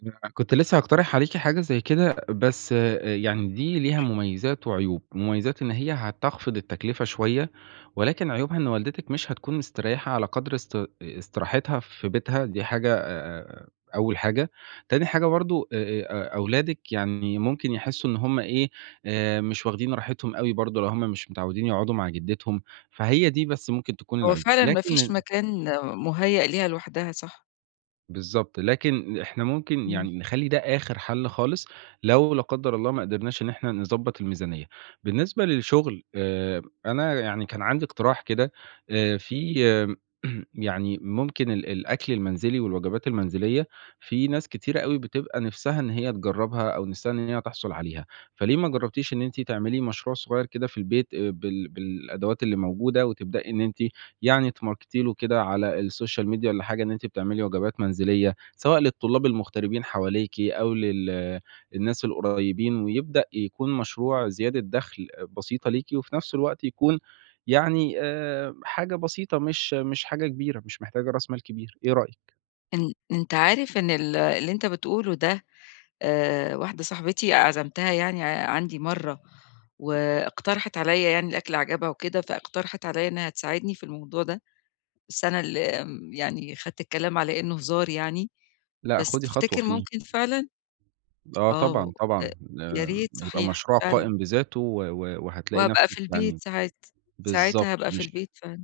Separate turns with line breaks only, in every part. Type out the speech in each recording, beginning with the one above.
أنا كنت لسه هاقترح عليكِ حاجة زي كده بس آآ يعني دي ليها مُميزات وعيوب، مُميزات إن هي هتخفض التكلفة شوية، ولكن عيوبها إن والدتِك مش هتكون مسترَيحة على قدر است استراحتها في بيتها دي حاجة آآ أول حاجة، تاني حاجة برضه أ أ أ أولادِك يعني ممكن يحسّوا إن هُم إيه آآ مش واخدين راحتهم أوي برضه لو هُم مش متعودين يقعدوا مع جدّتهم، فهي دي بس ممكن تكون
هو
العيوب
فعلًا ما
لكن
فيش
ال
مكان مُهيأ ليها لوحدها صح.
بالضبط، لكن إحنا ممكن
امم.
يعني نخَلّي ده آخر حل خالص، لو لا قدّر الله ما قدرناش إن إحنا نضَبط الميزانية. بالنسبة للشغل آآ أنا يعني كان عندي اقتراح كده آآ في يعني ممكن ال الأكل المنزلي، والوجبات المنزلية في ناس كتيرة أوي بتبقى نفسها إن هي تجرّبها أو نفسها إن هي تحصل عليها، فَليه ما جربتيش إن أنتِ تعملي مشروع صغير كده في البيت آآ بال بالأدوات اللي موجودة وتبدئي إن أنتِ يعني تماركتي له كده على الSocial media والّا حاجة إن أنتِ بتعملي وجبات منزلية، سواء للطلاب المغتربين حواليكِ أو لل الناس القُريبين ويبدأ يكون مشروع زيادة دخل أ بسيطة ليكِ، وفي نفس الوقت يكون يعني آآ حاجة بسيطة مش مش حاجة كبيرة، مش محتاجة راس مال كبير، إيه رأيِك؟
أن أنت عارف إن ال اللي أنت بتقوله ده آآ واحدة صاحبتي عزَمتها يعني عندي مرّة، واقترحت عليَّ يعني الأكل عجبها وكده فاقترحت عليَّ إنها تساعدني في الموضوع ده، بس أنا اللي آمم يعني خدت الكلام على إنه هزار يعني،
لأ،
بس
خُدي خطوة
تفتكر
فيه.
ممكن فعلًا؟
آه
آه و
طبعًا
أ
طبعًا
يا
آآ
ريت
يبقى
صحيح
مشروع
فعلًا.
قائم بذاته و و وهتلاقي
وهابقى في
نفسِك
البيت
يعني
ساعات
بالضبط
ساعتها هابقى في
مش
البيت فعلًا.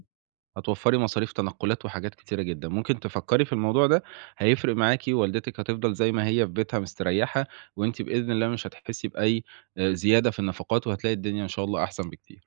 هتوَفّري مصاريف تنقلات وحاجات كتيرة جدًا، ممكن تفَكّري في الموضوع ده هيفرق معاكِ ووالدتِك هتفضل زي ما هي في بيتها مسترَيّحة، وأنتِ بإذن الله مش هتحِسّي بأي أ زيادة في النفقات وهتلاقي الدنيا إن شاء الله أحسن بكتير.